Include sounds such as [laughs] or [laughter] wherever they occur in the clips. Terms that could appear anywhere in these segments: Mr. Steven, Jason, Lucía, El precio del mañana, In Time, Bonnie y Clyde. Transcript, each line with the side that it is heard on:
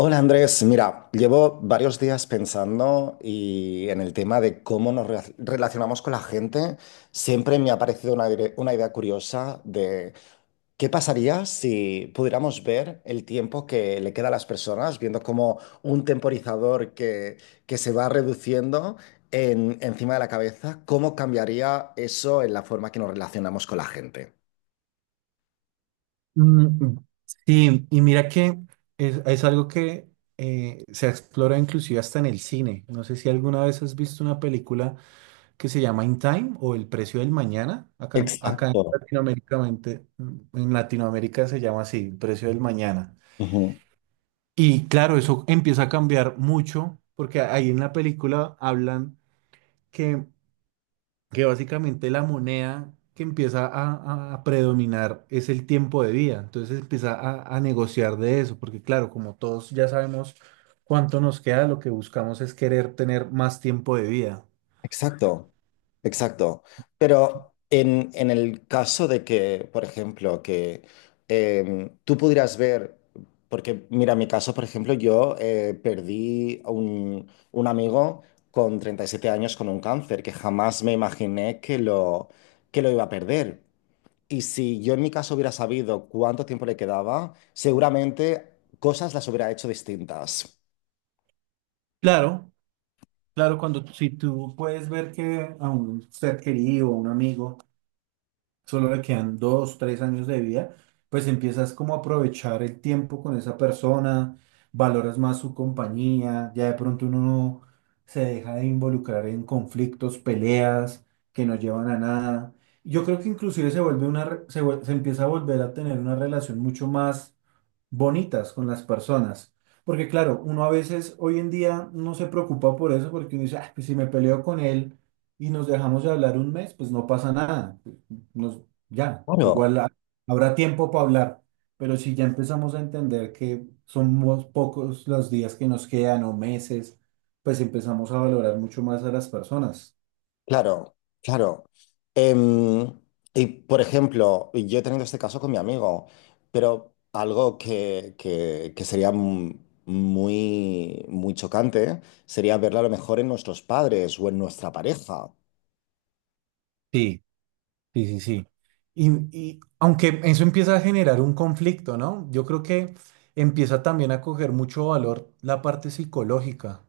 left: Hola Andrés, mira, llevo varios días pensando y en el tema de cómo nos relacionamos con la gente. Siempre me ha parecido una idea curiosa de qué pasaría si pudiéramos ver el tiempo que le queda a las personas, viendo como un temporizador que se va reduciendo encima de la cabeza, cómo cambiaría eso en la forma que nos relacionamos con la gente.
right: Mm, sí, y mira que es algo que se explora inclusive hasta en el cine. No sé si alguna vez has visto una película que se llama In Time o El precio del mañana. Acá, acá en
left: Exacto.
right: en Latinoamérica se llama así, El precio del mañana. Y claro, eso empieza a cambiar mucho porque ahí en la película hablan que que básicamente la moneda que empieza a predominar es el tiempo de vida. Entonces empieza a negociar de eso, porque claro, como todos ya sabemos cuánto nos queda, lo que buscamos es querer tener más tiempo de vida.
left: Exacto, exacto. Pero en el caso de que, por ejemplo, que tú pudieras ver, porque mira, en mi caso, por ejemplo, yo perdí a un amigo con 37 años con un cáncer que jamás me imaginé que que lo iba a perder. Y si yo en mi caso hubiera sabido cuánto tiempo le quedaba, seguramente cosas las hubiera hecho distintas.
right: Claro, claro, si tú puedes ver que a un ser querido, a un amigo, solo le quedan dos, tres años de vida, pues empiezas como a aprovechar el tiempo con esa persona, valoras más su compañía, ya de pronto uno no se deja de involucrar en conflictos, peleas que no llevan a nada. Yo creo que inclusive se vuelve una, re- se, vuel- se empieza a volver a tener una relación mucho más bonitas con las personas. Porque claro, uno a veces hoy en día no se preocupa por eso porque uno dice: "Ah, pues si me peleo con él y nos dejamos de hablar un mes, pues no pasa nada nos, ya,
left: Claro.
right: igual habrá tiempo para hablar, pero si ya empezamos a entender que somos pocos los días que nos quedan o meses, pues empezamos a valorar mucho más a las personas".
left: Claro, claro. Em, y por ejemplo, yo he tenido este caso con mi amigo, pero algo que sería muy, muy chocante sería verlo a lo mejor en nuestros padres o en nuestra pareja.
right: Sí, sí, sí, sí. Y, y aunque eso empieza a generar un conflicto, ¿no? Yo creo que empieza también a coger mucho valor la parte psicológica,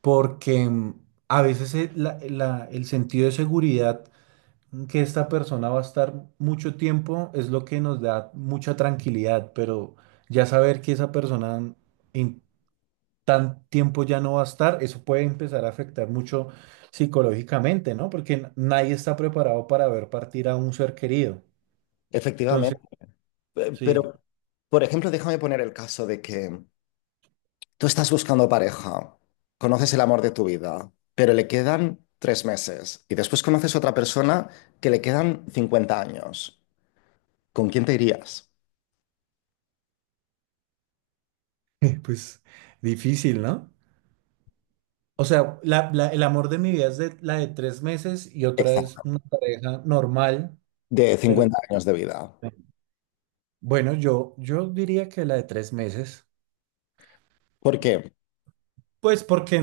right: porque a veces el sentido de seguridad que esta persona va a estar mucho tiempo es lo que nos da mucha tranquilidad, pero ya saber que esa persona en tan tiempo ya no va a estar, eso puede empezar a afectar mucho psicológicamente, ¿no? Porque nadie está preparado para ver partir a un ser querido. Entonces,
left: Efectivamente. Pero,
right: sí.
left: por ejemplo, déjame poner el caso de que tú estás buscando pareja, conoces el amor de tu vida, pero le quedan tres meses y después conoces otra persona que le quedan 50 años. ¿Con quién te irías?
right: [laughs] Pues difícil, ¿no? O sea, el amor de mi vida es de, la de 3 meses y otra es
left: Exacto.
right: una pareja normal,
left: De 50
right: pero
left: años de vida.
right: bueno, yo diría que la de 3 meses.
left: ¿Por qué?
right: Pues porque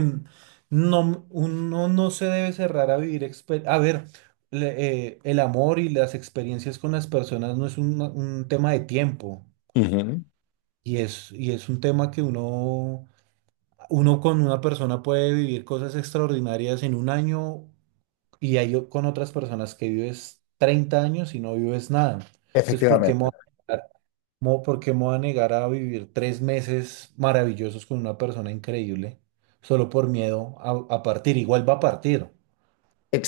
right: no, uno no se debe cerrar a vivir a ver, el amor y las experiencias con las personas no es un tema de tiempo
left: Ujú.
right: y es un tema que uno con una persona puede vivir cosas extraordinarias en un año y hay con otras personas que vives 30 años y no vives nada. Entonces, ¿por qué me voy
left: Efectivamente.
right: a comparar? ¿Por qué me voy a negar a vivir 3 meses maravillosos con una persona increíble solo por miedo a partir? Igual va a partir.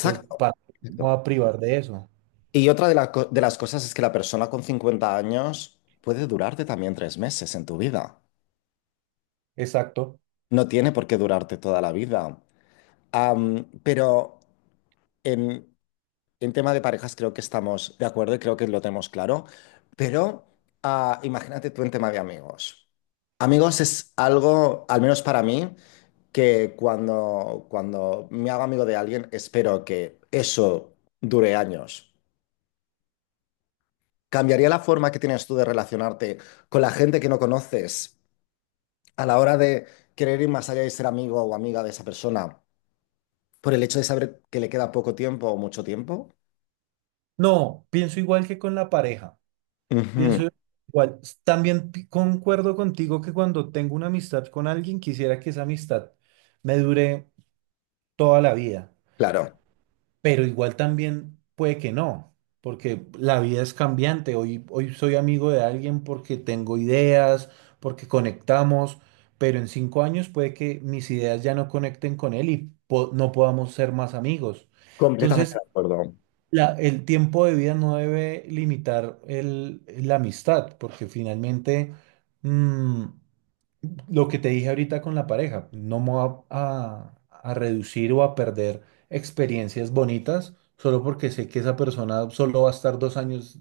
right: Entonces, ¿para qué me voy
left: Exacto.
right: a privar de eso?
left: Y otra de las cosas es que la persona con 50 años puede durarte también tres meses en tu vida.
right: Exacto.
left: No tiene por qué durarte toda la vida. Am, pero en, en tema de parejas creo que estamos de acuerdo y creo que lo tenemos claro. Pero ah, imagínate tú en tema de amigos. Amigos es algo, al menos para mí, que cuando me hago amigo de alguien, espero que eso dure años. ¿Cambiaría la forma que tienes tú de relacionarte con la gente que no conoces a la hora de querer ir más allá y ser amigo o amiga de esa persona por el hecho de saber que le queda poco tiempo o mucho tiempo?
right: No, pienso igual que con la pareja.
left: Ujú,
right: Pienso igual. También concuerdo contigo que cuando tengo una amistad con alguien, quisiera que esa amistad me dure toda la vida.
left: claro,
right: Pero igual también puede que no, porque la vida es cambiante. Hoy, hoy soy amigo de alguien porque tengo ideas, porque conectamos, pero en 5 años puede que mis ideas ya no conecten con él y no podamos ser más amigos.
left: completamente
right: Entonces,
left: de acuerdo.
right: el tiempo de vida no debe limitar la amistad, porque finalmente... mm, lo que te dije ahorita con la pareja, no me voy a reducir o a perder experiencias bonitas solo porque sé que esa persona solo va a estar 2 años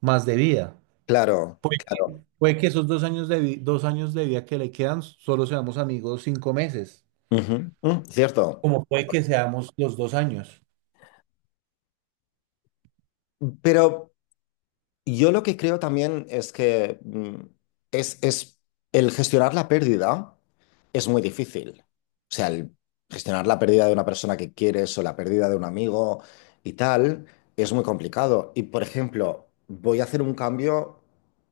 right: más de vida.
left: Claro,
right: Puede,
left: claro.
right: puede que esos 2 años de vida que le quedan solo seamos amigos 5 meses,
left: Ujú, mm, cierto.
right: como puede que seamos los 2 años.
left: Pero yo lo que creo también es que mm, es el gestionar la pérdida es muy difícil. O sea, el gestionar la pérdida de una persona que quieres o la pérdida de un amigo y tal es muy complicado. Y por ejemplo, voy a hacer un cambio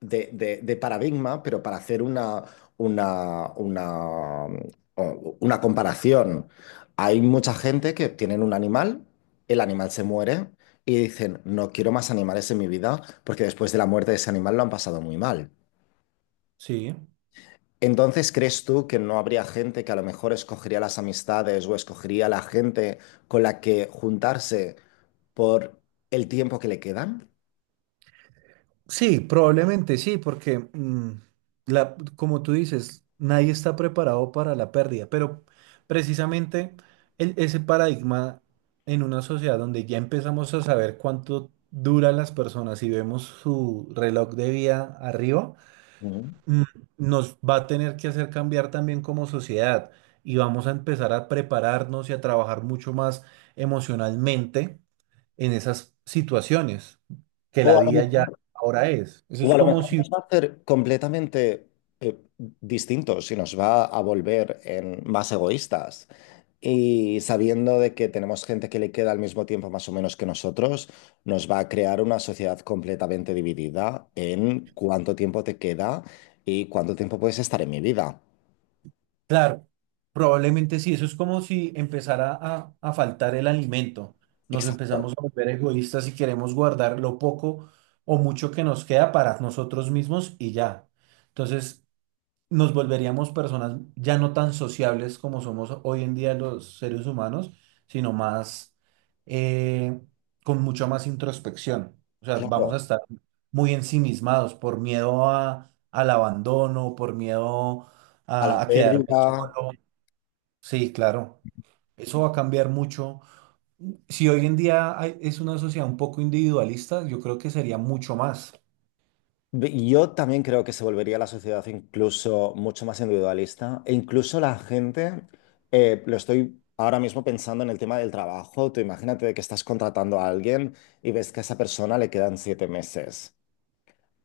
left: de paradigma, pero para hacer una, mm, una comparación. Hay mucha gente que tienen un animal, el animal se muere y dicen, no quiero más animales en mi vida porque después de la muerte de ese animal lo han pasado muy mal.
right: Sí.
left: Entonces, ¿crees tú que no habría gente que a lo mejor escogería las amistades o escogería la gente con la que juntarse por el tiempo que le quedan?
right: Sí, probablemente sí, porque como tú dices, nadie está preparado para la pérdida, pero precisamente ese paradigma en una sociedad donde ya empezamos a saber cuánto duran las personas y vemos su reloj de vida arriba,
left: Mm.
right: mm, nos va a tener que hacer cambiar también como sociedad y vamos a empezar a prepararnos y a trabajar mucho más emocionalmente en esas situaciones que
left: O
right: la
left: a lo
right: vida ya
left: mejor
right: ahora es. Eso
left: O
right: es
left: a lo
right: como
left: mejor
right: si,
left: nos va a hacer completamente eh, distintos y nos va a volver en más egoístas. Y sabiendo de que tenemos gente que le queda al mismo tiempo más o menos que nosotros, nos va a crear una sociedad completamente dividida en cuánto tiempo te queda y cuánto tiempo puedes estar en mi vida.
right: claro, probablemente sí, eso es como si empezara a faltar el alimento. Nos
left: Exacto,
right: empezamos a volver egoístas y queremos guardar lo poco o mucho que nos queda para nosotros mismos y ya. Entonces, nos volveríamos personas ya no tan sociables como somos hoy en día los seres humanos, sino más eh, con mucha más introspección. O sea, vamos a
left: claro.
right: estar muy ensimismados por miedo al abandono, por miedo
left: A la
right: a quedarme
left: pérdida.
right: solo. Sí, claro. Eso va a cambiar mucho. Si hoy en día es una sociedad un poco individualista, yo creo que sería mucho más.
left: Yo también creo que se volvería la sociedad incluso mucho más individualista e incluso la gente, lo estoy ahora mismo pensando en el tema del trabajo, tú imagínate que estás contratando a alguien y ves que a esa persona le quedan 7 meses.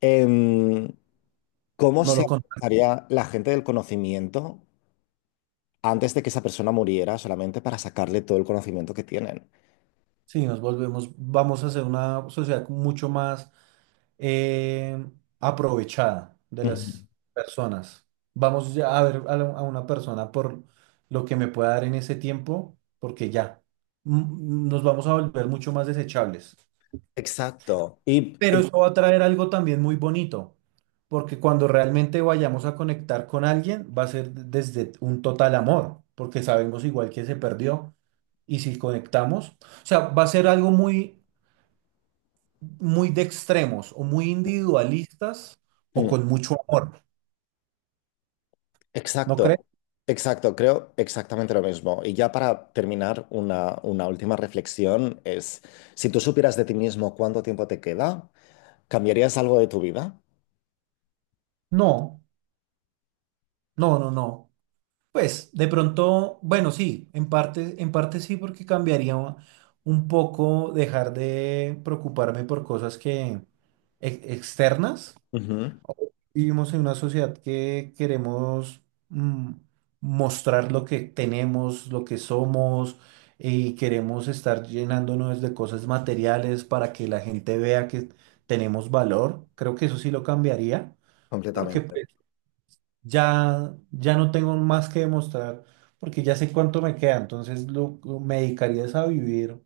left: Em, ¿cómo
right: No,
left: se
right: lo contrario.
left: haría la gente del conocimiento antes de que esa persona muriera solamente para sacarle todo el conocimiento que tienen?
right: Sí, vamos a ser una sociedad mucho más eh, aprovechada de
left: Ujú.
right: las personas. Vamos ya a ver a una persona por lo que me pueda dar en ese tiempo, porque ya nos vamos a volver mucho más desechables.
left: Exacto.
right: Pero eso va a traer algo también muy bonito, porque cuando realmente vayamos a conectar con alguien, va a ser desde un total amor, porque sabemos igual que se perdió. Y si conectamos, o sea, va a ser algo muy, muy de extremos o muy individualistas o
left: Eh,
right: con mucho amor. ¿No
left: Exacto,
right: crees?
left: exacto, creo exactamente lo mismo. Y ya para terminar, una última reflexión es, si tú supieras de ti mismo cuánto tiempo te queda, ¿cambiarías algo de tu vida?
right: No, no, no, no. Pues de pronto, bueno, sí, en parte sí, porque cambiaría un poco dejar de preocuparme por cosas que externas.
left: Ujú,
right: Vivimos en una sociedad que queremos mm, mostrar lo que tenemos, lo que somos, y queremos estar llenándonos de cosas materiales para que la gente vea que tenemos valor. Creo que eso sí lo cambiaría, porque
left: completamente.
right: ya no tengo más que demostrar porque ya sé cuánto me queda, entonces me dedicaría es a vivir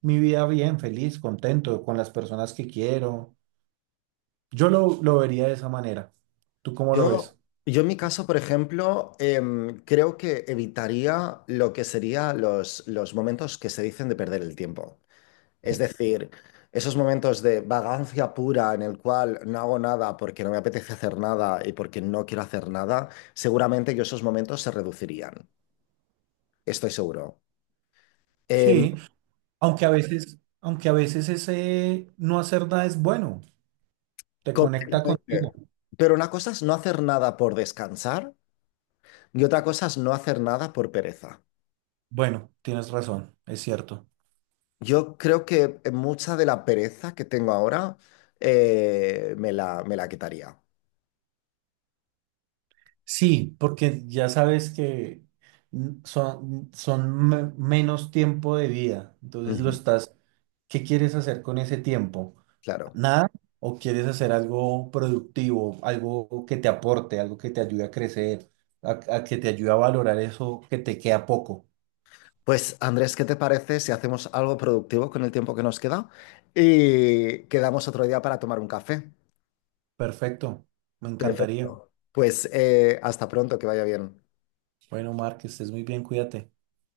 right: mi vida bien, feliz, contento, con las personas que quiero. Yo lo vería de esa manera. ¿Tú cómo lo
left: Yo,
right: ves?
left: yo en mi caso, por ejemplo, em, creo que evitaría lo que serían los momentos que se dicen de perder el tiempo. Es decir, esos momentos de vagancia pura en el cual no hago nada porque no me apetece hacer nada y porque no quiero hacer nada, seguramente que esos momentos se reducirían. Estoy seguro. Eh,
right: Sí, aunque a veces ese no hacer nada es bueno, te conecta contigo.
left: completamente. Pero una cosa es no hacer nada por descansar y otra cosa es no hacer nada por pereza.
right: Bueno, tienes razón, es cierto.
left: Yo creo que mucha de la pereza que tengo ahora me la quitaría.
right: Sí, porque ya sabes que menos tiempo de vida. Entonces lo
left: Ujú,
right: estás, ¿qué quieres hacer con ese tiempo?
left: claro.
right: ¿Nada? ¿O quieres hacer algo productivo, algo que te aporte, algo que te ayude a crecer, a que te ayude a valorar eso que te queda poco?
left: Pues Andrés, ¿qué te parece si hacemos algo productivo con el tiempo que nos queda y quedamos otro día para tomar un café?
right: Perfecto, me encantaría.
left: Perfecto. Pues hasta pronto, que vaya bien.
right: Bueno, Mark, que estés muy bien, cuídate.